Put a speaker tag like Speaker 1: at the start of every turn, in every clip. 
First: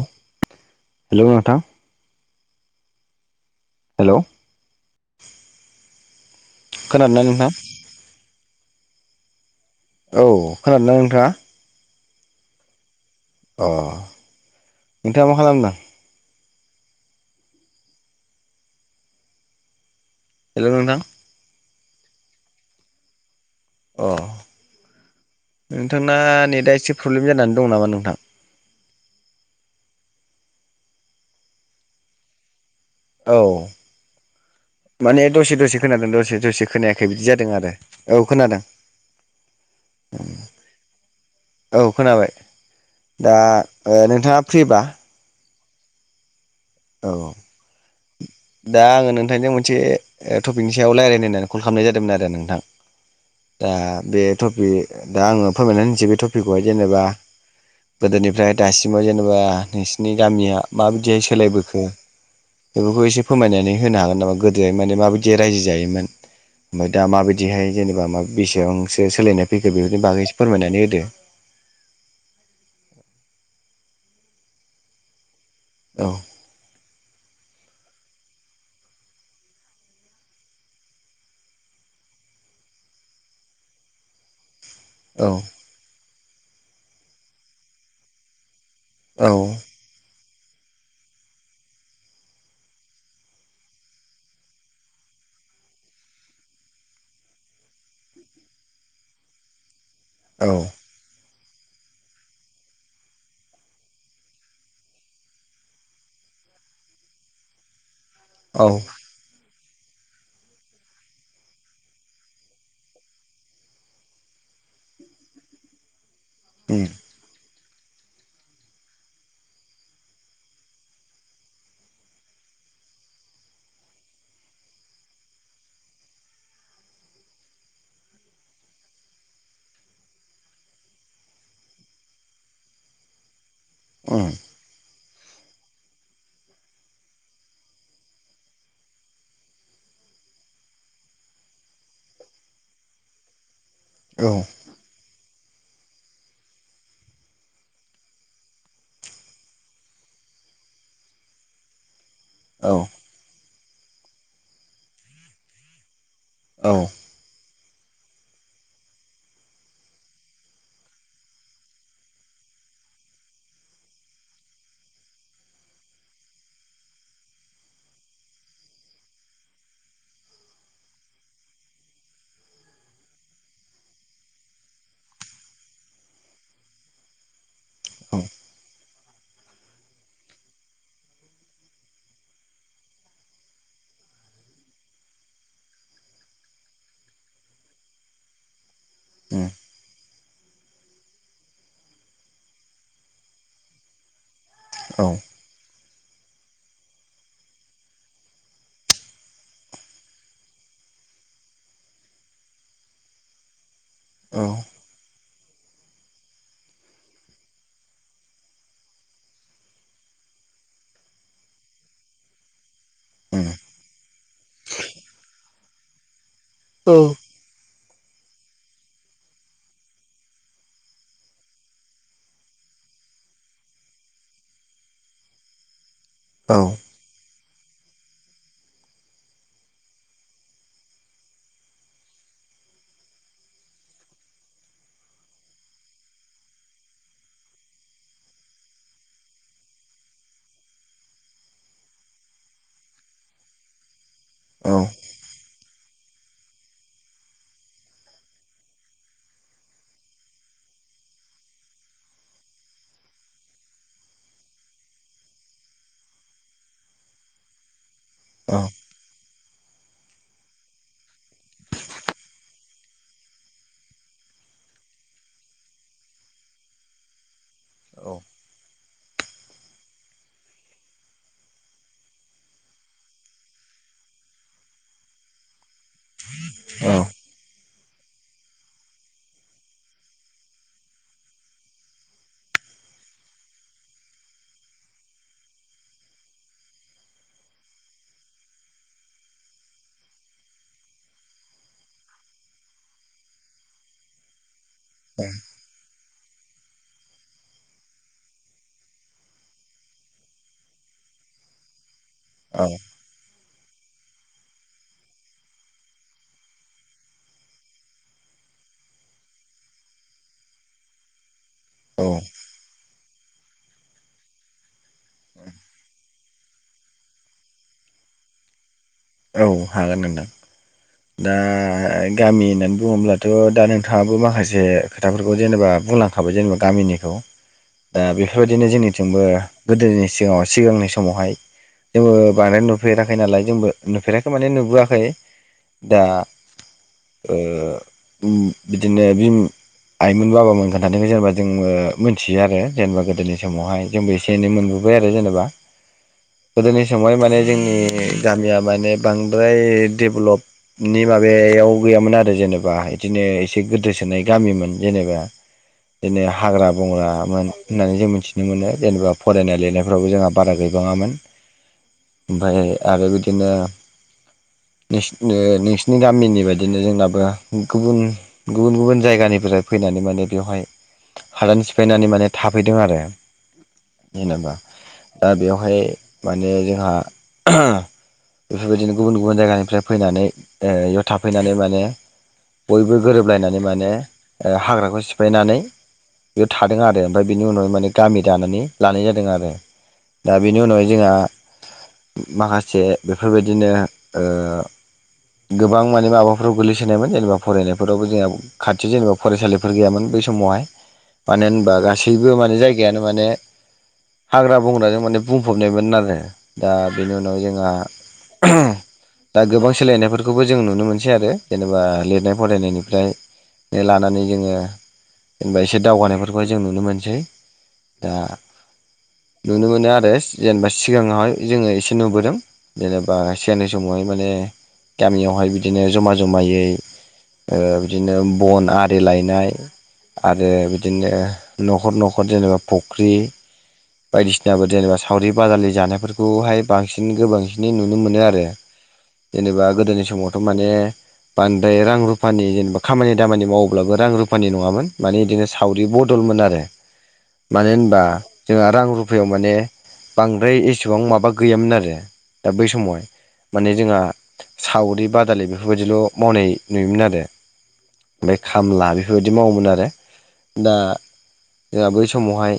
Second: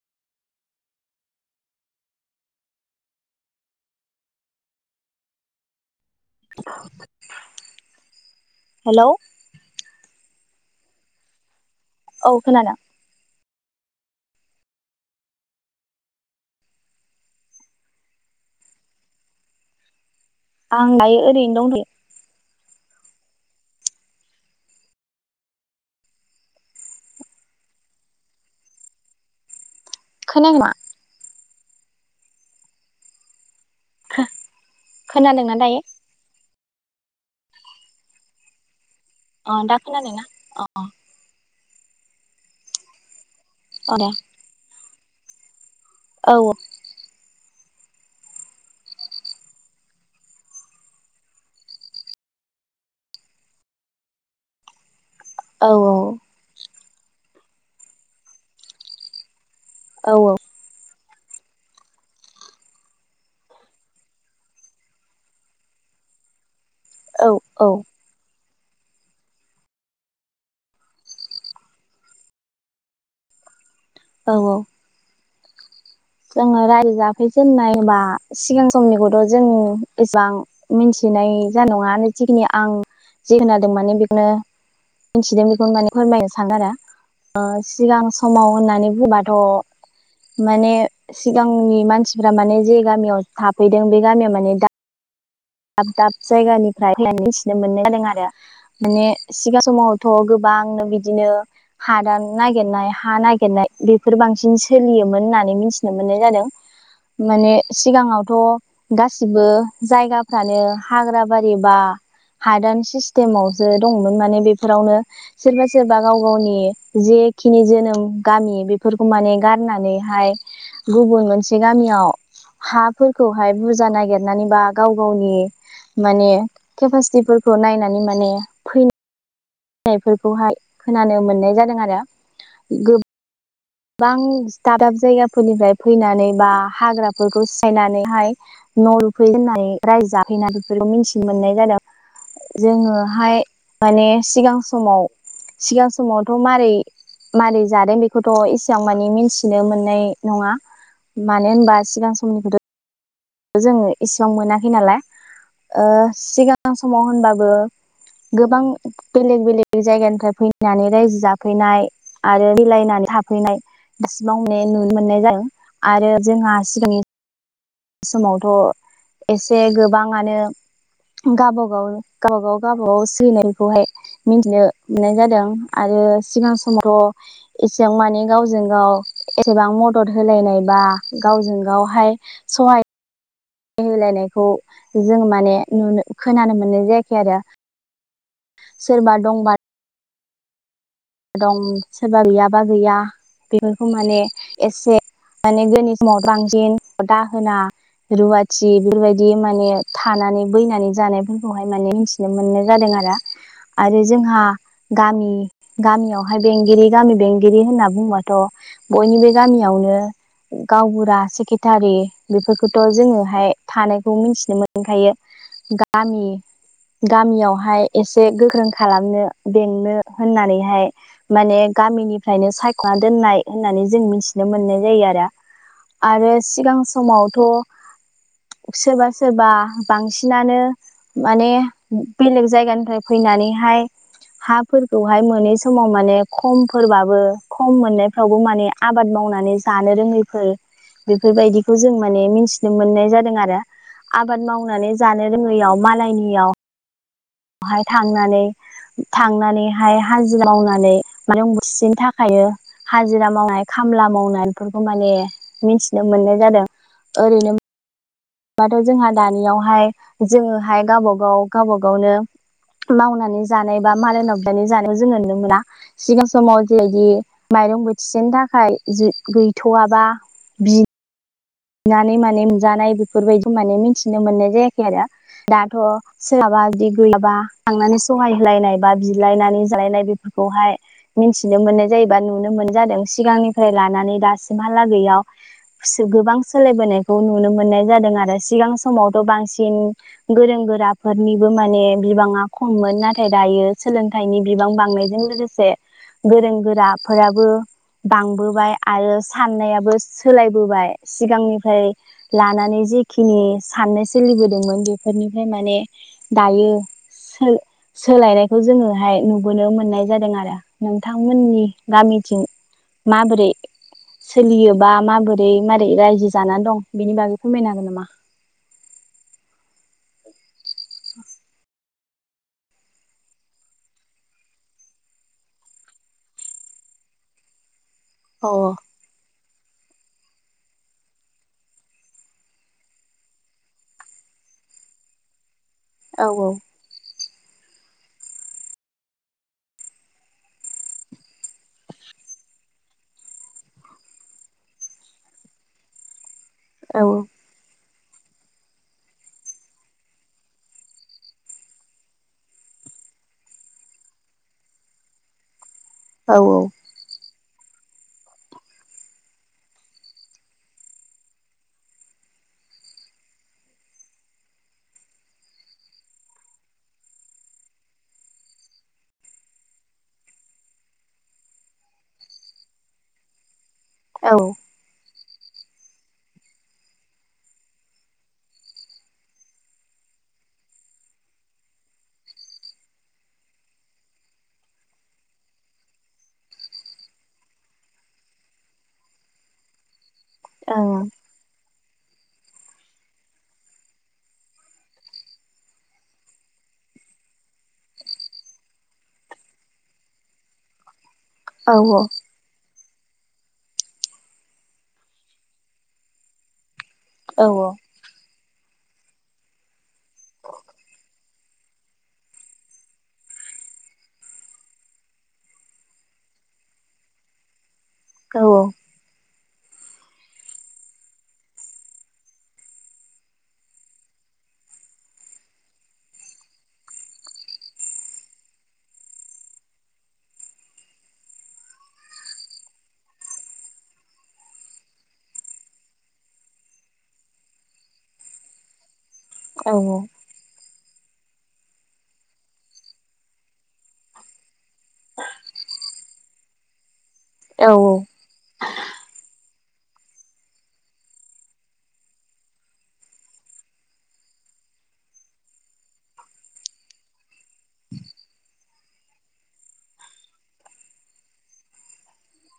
Speaker 1: हेल' नोंथां हेल' खोननानै नोंथां?
Speaker 2: हेल'
Speaker 1: औ खोनादोंना नोंथाङा?
Speaker 2: औ खोनादों।
Speaker 1: अ नोंथाङा मा खालामदों? हेलौ
Speaker 2: आं
Speaker 1: नोंथां
Speaker 2: दायो ओरैनो दंथ'यो
Speaker 1: अ। नोंथांना नेटआ एसे प्रब्लेम जानानै दं नामा नोंथां?
Speaker 2: खोनाया नामा?
Speaker 1: औ माने
Speaker 2: खोनादोंना
Speaker 1: दसे
Speaker 2: दायो
Speaker 1: दसे खोनादों दसे दसे खोनाया बिदि जादों आरो औ खोनादों।
Speaker 2: अ दा खोनादोंना?
Speaker 1: औ खोनाबाय दा
Speaker 2: अ दे
Speaker 1: नोंथाङा फ्रिबा।
Speaker 2: औ।
Speaker 1: औ दा आङो नोंथांजों मोनसे टपिकनि सायाव रायलायनो होननानै कल खालामनाय जादोंमोन आरो नोंथां। दा बे टपिक दा आङो
Speaker 2: औ
Speaker 1: फोरमायनानै होनसै बे टपिकखौहाय जेनेबा गोदोनिफ्राय दासिमाव जेनेबा नोंसिनि
Speaker 2: औ
Speaker 1: गामिया माबायदिहाय सोलायबोखो बेफोरखौ एसे फोरमायनानै होनो हागोन नामा गोदोहाय माने माबायदि रायजो जायोमोन? ओमफ्राय दा
Speaker 2: औ औ
Speaker 1: माबायदिहाय जेनेबा मा बेसेबांसो सोलायनाय फैखो बेफोरनि बागैसो फोरमायनानै होदो। [inaudible]
Speaker 2: औ -औ।
Speaker 1: औ
Speaker 2: जोङो रायजो जाफै जेननाय बा सिगां समनिखौथ' जों एसेबां मिथिनाय जानाय नङा जिखिनि आं जि खोनादों माने बेखौनो मिथिदों
Speaker 1: औ
Speaker 2: बेखौ फोरमायनो सानो आरो सिगां समाव होननानै -नानै बुंबाथ' माने सिगांनि मानसिफ्रा माने जे गामियाव थाफैदों बे गामियाव माने दा दाब- दाब जायगानिफ्राय फायथिनो मोननाय जादों आरो माने सिगां समाव थ'
Speaker 1: औ
Speaker 2: गोबांनो बिदिनो हादान नागिरनाय हा नागिरनाय बेफोर बांसिन सोलियोमोन होननानै मिथिनो मोननाय जादों। माने सिगाङावथ'
Speaker 1: औ
Speaker 2: गासिबो जायगा फ्रानो हाग्रा बारि बा हादान सिस्टेमावसो दंमोन माने बेफोरावनो सोरबा- सोरबा गाव -गावनि
Speaker 1: उम
Speaker 2: जे खिनि जोनोम गामि बेफोरखौ माने गारनानैहाय गुबुन मोनसे गामियाव हाफोरखौहाय बुरजा नागिरनानै बा गाव गाव- गावनि माने केपासिटिफोरखौ नायनानै माने फै नायफोरखौहाय खोनानो मोननाय जादों आरो गोब गोबां
Speaker 1: उम
Speaker 2: स्टाडप जायगा फोरनिफ्राय फैनानै बा हाग्राफोरखौ सिफायनानैहाय न' लुफै होननानै रायजो जादों बेफोरखौ मिथि मोननाय जादों जोङोहाय माने
Speaker 1: औ
Speaker 2: सिगां समाव- सिगां समावथ' मारै मारै जादों बेखौ थ' एसेबां मानि मिथिनो मोननाय नङा मानो होनबा सिगां सम
Speaker 1: औ।
Speaker 2: जोङो इसिबां मोनाखै नालाय
Speaker 1: औ
Speaker 2: सिगां समाव होनबाबो गोबां बेलेग -बेलेग जायगानिफ्राय फैनानै रायजो जाफैनाय आरो बिलाइ फैनानै थाफैनाय दासिमाव नुनो मोननाय जादों आरो जोंहा सिगांनि समावथ' एसे गोबाङानो गावबा गाव -गावबागाव गावगाव सोलिनायखौहाय मिथिनो मोननाय जादों आरो सिगां समफ्र' एसेबां माने
Speaker 1: उम
Speaker 2: गावजों गाव एसेबां मदद होलायनायबा गावजों गावहाय सहाय होलायनायखौ जों माने नुनो खोनानो मोननाय जायाखै आरो। सोरबा दंबा दं सोरबा गैयाबा गैया बेफोरखौ माने एसे
Speaker 1: औ उम
Speaker 2: माने समाव बांसिन दाहोना रुवाथि बेफोरबायदि माने थानानै बैनानै जानायफोरखौहाय माने मिथिनो मोननाय जादों आरो आरो
Speaker 1: औ
Speaker 2: जोंहा गामि गामियावहाय बेंगिरि गामि बेंगिरि होनना बुंबाथ' बयनिबो गामियावनो गावबुरा सेक्रेटारि बेफोर खौथ'
Speaker 1: औ
Speaker 2: जोङोहाय थानायखौ मिथिनो मोनखायो गामि गामियावहाय एसे गोख्रों खालामनो बेंनो होननानै हाय माने गामिनिफ्रायनो सायख'ना दोननाय होननानै जों मिथिनो मोननाय जायो आरो
Speaker 1: [inaudible]
Speaker 2: आरो सिगां समावथ'
Speaker 1: [inaudible]
Speaker 2: सोरबा सोरबा बांसिनानो माने बेलेग जायगानिफाय फैनानैहाय हाफोरखौहाय मोनै समाव माने खमफोरबाबो खम मोननायफ्रावबो माने आबाद मावनानै जानो रोङैफोर बेफोरबायदिखौ जों माने मिथिनो मोननाय जादों आरो आबाद मावनानै जानो रोङैयाव मालायनियाव हाय थांनानै थांनानैहाय हाजिरा मावनानै माने उसिनि थाखायनो हाजिरा मावनाय खा खामला मावनानैफोरखौ माने मिथिनो मोननाय जादों ओरैनो बाथ' जोंहा दानियावहाय जोङोहाय गावबा गाव गावबा गावनो मावनानै जानाय बा मालायनाव बिनानै जानायाव जों नुनो मोना सिगां समाव जिबायदि माइरं बोथिसेनि थाखाय जि गैथ'वाबा बि बिनानै माने मोनजानाय बेफोरबायदि माने मिथिनो मोननाय जायाखै आरो दा थ' सोरहाबा बिदि गैयाबा थांनानै सहाय होलायनाय बा बिलायनानै जालायनाय बेफोरखौहाय मिन्थिनो मोननाय जायोबा नुनो मोनजादों सिगांनिफ्राय लानानै दासिमहालागैयाव सो गोबां सोलायबोनायखौ नुनो मोननाय जादों आरो सिगां समावथ' बांसिन गोरों गोराफोरनिबो माने बिबाङा खममोन नाथाय दायो सोलोंथाइनि बिबां बांनायजों लोगोसे गोरों गोराफोराबो बांबोबाय आरो साननायाबो सोलायबोबाय सिगांनिफ्राय लानानै जेखिनि साननो सोलिबोदोंमोन बेफोरनिफ्राय माने दायो सो सोलायनायखौ जोङोहाय नुबोनो मोननाय जादों आरो नोंथांमोननि गामिथिं माबोरै सोलियोबा माबोरै मा रै रायजो जाना दं बेनि बागै फोरमायनो हागोन नामा?
Speaker 1: औ हागोन नोंदां दा गामि होननानै बुङोब्लाथ' दा नोंथाङाबो माखासे खोथाफोरखौ जेनेबा बुंलांखाबाय जेनेबा गामिनिखौ दा
Speaker 2: औ
Speaker 1: बेफोरबायदिनो जोंनिथिंबो गोदोनि सिगाङाव सिगांनि समावहाय जोंबो बानाय नुफेराखै नालाय जोंबो नुफेराखै माने नुबोआखै दा ओ ओम बिदिनो बि आइमोन बाबामोन खोन्थानायखौ जेनेबा जोंबो मिथियो आरो जेनेबा गोदोनि समावहाय जोंबो एसे एनै मोनबो बाय आरो जेनेबा गोदोनि समावहाय माने जोंनि गामिया माने बांद्राय डेभलप नि माबायाव गैयामोन आरो जेनेबा इदिनो एसे गोदोसोनाय गामिमोन जेनेबा बिदिनो हाग्रा बंग्रामोन होननानै जों मिथिनो मोनो जेनेबा फरायनाय लिरनायफ्रावबो जोंहा बारा गैबांङामोन ओमफाय आरो बिदिनो [unintelligible] नोंसिनि गामिनि बायदिनो जोंनाबो गुबुन गुबुन गुबुन जायगानिफ्राय फैनानै माने बेवहाय हादान सिफायनानै माने थाफैदों आरो जेनेबा दा बेवहाय माने जोंहा [unintelligible] बेफोरबायदिनो गुबुन गुबुन जायगानिफ्राय फैनानै ओ याव थाफैनानै माने बयबो गोरोबलायनानै माने हाग्राखौ सिफायनानै बेयाव थादों आरो ओमफाय बिनि उनावाव माने गामि दानानै लानाय जादों आरो दा बिनि उनाव जोंआ माखासे बेफोरबायदिनो ओ गोबां माने माबाफोराव गोलैसोनायमोन जेनेबा फरायनायफोरावबो जोंहा खाथि जेनेबा फरायसालिफोर गैयामोन बै सम मावहाय मानो होनबा गासैबो माने जाय गायानो माने हाग्रा बंग्राजों माने बुंफबनायमोन आरो दा बिनि उनाव जोंहा [unintelligible] दा गोबां सोलायनायफोर जेनेबा लिरनाय फरायनायनिफ्रायनो लानानै जोङो जेनबा एसे दावगानायफोरखौहाय जों नुनो मोनसै। दा
Speaker 2: औ औ
Speaker 1: नुनो मोनो आरो जेनेबा सिगाङावहाय जोङो एसे नुबोदों जेनेबा सिगांनि समावहाय माने गामियावहाय बिदिनो जमा जमायै ओ बिदिनो बन आरि लायनाय आरो बिदिनो न'खर न'खर जेनेबा फुख्रि बायदिसिनाबो जेनेबा सावरि बाजालि जानायफोरखौहाय बांसिन गोबांसिनै नुनो मोनो आरो जेनेबा गोदोनि समावथ' माने बांद्राय रां रुफानि जेनेबा खामानि दामानि मावोब्लाबो रां रुफानि नङामोन माने बिदिनो सावरि बदलमोन आरो मानो होनबा जोंहा रां रुफायाव माने बांद्राय एसेबां माबा गैयामोन आरो दा बै समाव माने जोंहा सावरि बादालि बेफोरबायदिल' मावनाय नुयोमोन आरो ओमफ्राय खामला बेफोरबायदि मावोमोन आरो दा जोंहा बै समावहाय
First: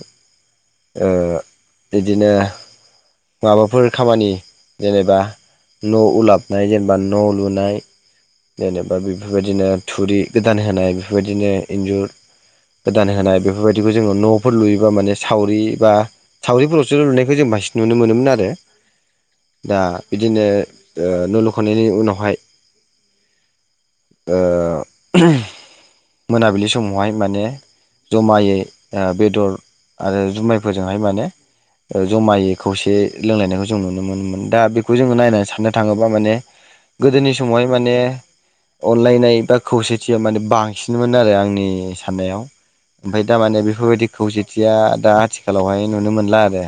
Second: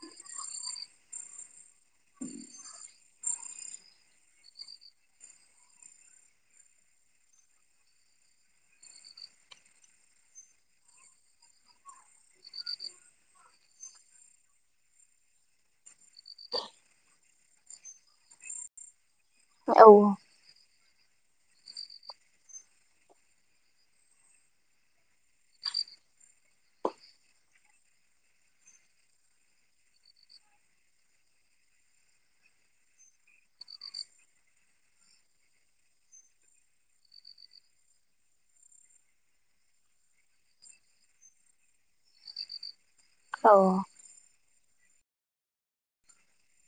Speaker 1: ओ बिदिनो। माबाफोर खामानि जेनेबा न' उलाब नाय जेनेबा न' लुनाय। जेनेबा बेफोरबायदिनो थुरि गोदान होनाय बेफोरबायदिनो इन्जुर गोदान होनाय बेफोरबायदिखौ जोङो न'फोर लुयोबा माने सावरि बा सावरिफोरावसो लुनायखौ जों बांसिन नुनो मोनोमोन आरो दा बिदिनो ओ न' लुखांनायनि उनावहाय ओ मोनाबिलि समावहाय माने जमायै ओ बेदर आरो जुमायफोरजोंहाय माने ओ जमायै खौसे लोंलायनायखौ जों नुनो मोनोमोन दा बेखौ जोङो नायनानै साननो थाङोबा माने गोदोनि समावहाय माने अनलायनाय बा खौसेथिया माने बांसिनमोन आरो आंनि साननायाव ओमफ्राय दामाने बेफोरबायदि खौसेथिया दा आथिखालावहाय नुनो मोनला आरो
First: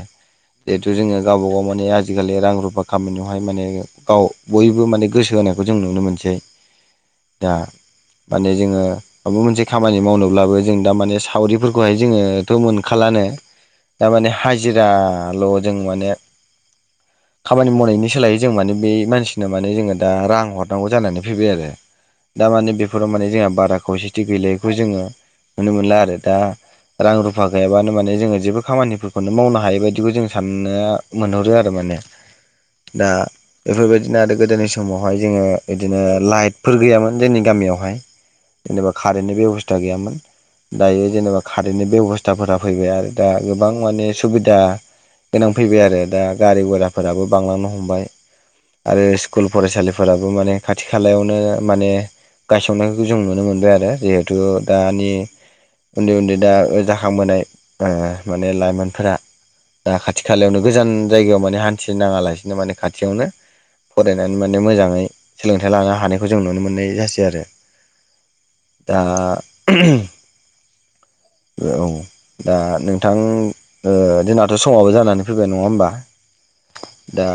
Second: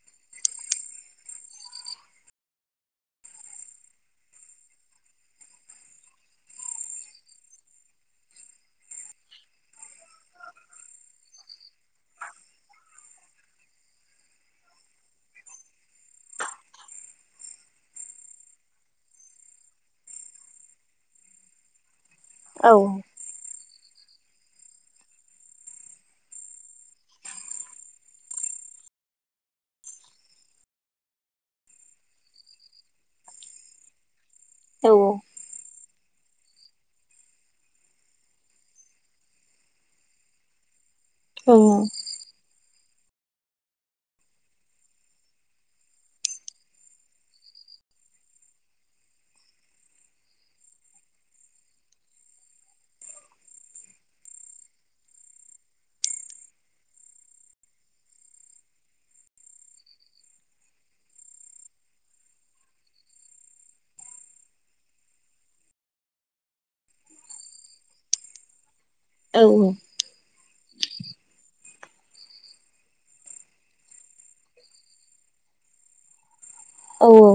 Speaker 1: जिहेथु जोङो गावबा गाव माने आजिखालि रां रुफा खामानियावहाय माने गाव बयबो माने गोसो होनाय खौ जों नुनो मोनसै दा माने जोङो माबा मोनसे खामानि मावनोब्लाबो जों दा माने सावरिफोरखौहाय जोङोथ' मोनखाला। मानो तामाने हायजिराल' जों माने खामानि मावनायनि सोलायै जों माने बे मानसिना माने जोङो दा रां हरनांगौ जानानै फैबाय आरो दा माने बेफोराव माने जोंहा बाराख खौसेथि गैलायखौ जोङो नुनो मोनला आरो दा। रां रुफा गैयाबानो माने जोङो जेबो खामानिफोरखौनो मावनो हायै बायदिबो जों साननो मोनहरो आरो मान ने दा बेफोरबायदिनो आरो गोदोनि समावहाय जोङो इदिनो लाइटफोर गैयामोन जोंनि गामियावहाय जेनेबा कारेन्टनि बेब'स्था गैयामोन दायो जेनेबा कारेन्टनि बेब'स्थाफोरा फैबाय आरो दा गोबां माने सुबिदा गोनां फैबाय आरो दा गारि गुराफोराबो बांलांनो हमबाय आरो स्कुल फरायसालिफोर फोराबो माने खाथि खालायावनो माने गायसननायखौ जों नुनो मोनबाय आरो जिहेथु दानि उन्दै उन्दै दा जाखांबोनाय ओ माने लाइमोनफोरा दा खाथि खालायावनो गोजान जायगायाव माने हान्थि नांङा लासिनो माने खाथियावनो फरायनानै माने मोजाङै सोलोंथाइ लानो हानायखौ जों नुनो मोननाय जासै आरो। दा औ दा नोंथां ओ जोंनाथ' समावबो जानानै फैबाय नङा होमबा दा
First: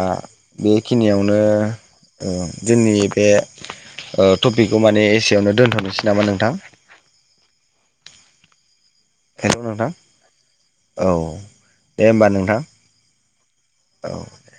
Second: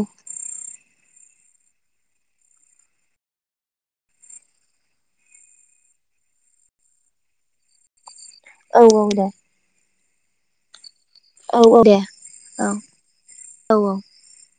Speaker 1: बेखिनियावनो ओ जोंनि बे ओ टपिकखौ माने एसेयावनो दोनथ'नोसै नामा नोंथां?
Speaker 2: औ औ दे
Speaker 1: हेल' नोंथां औ दे होमबा नोंथां औ दे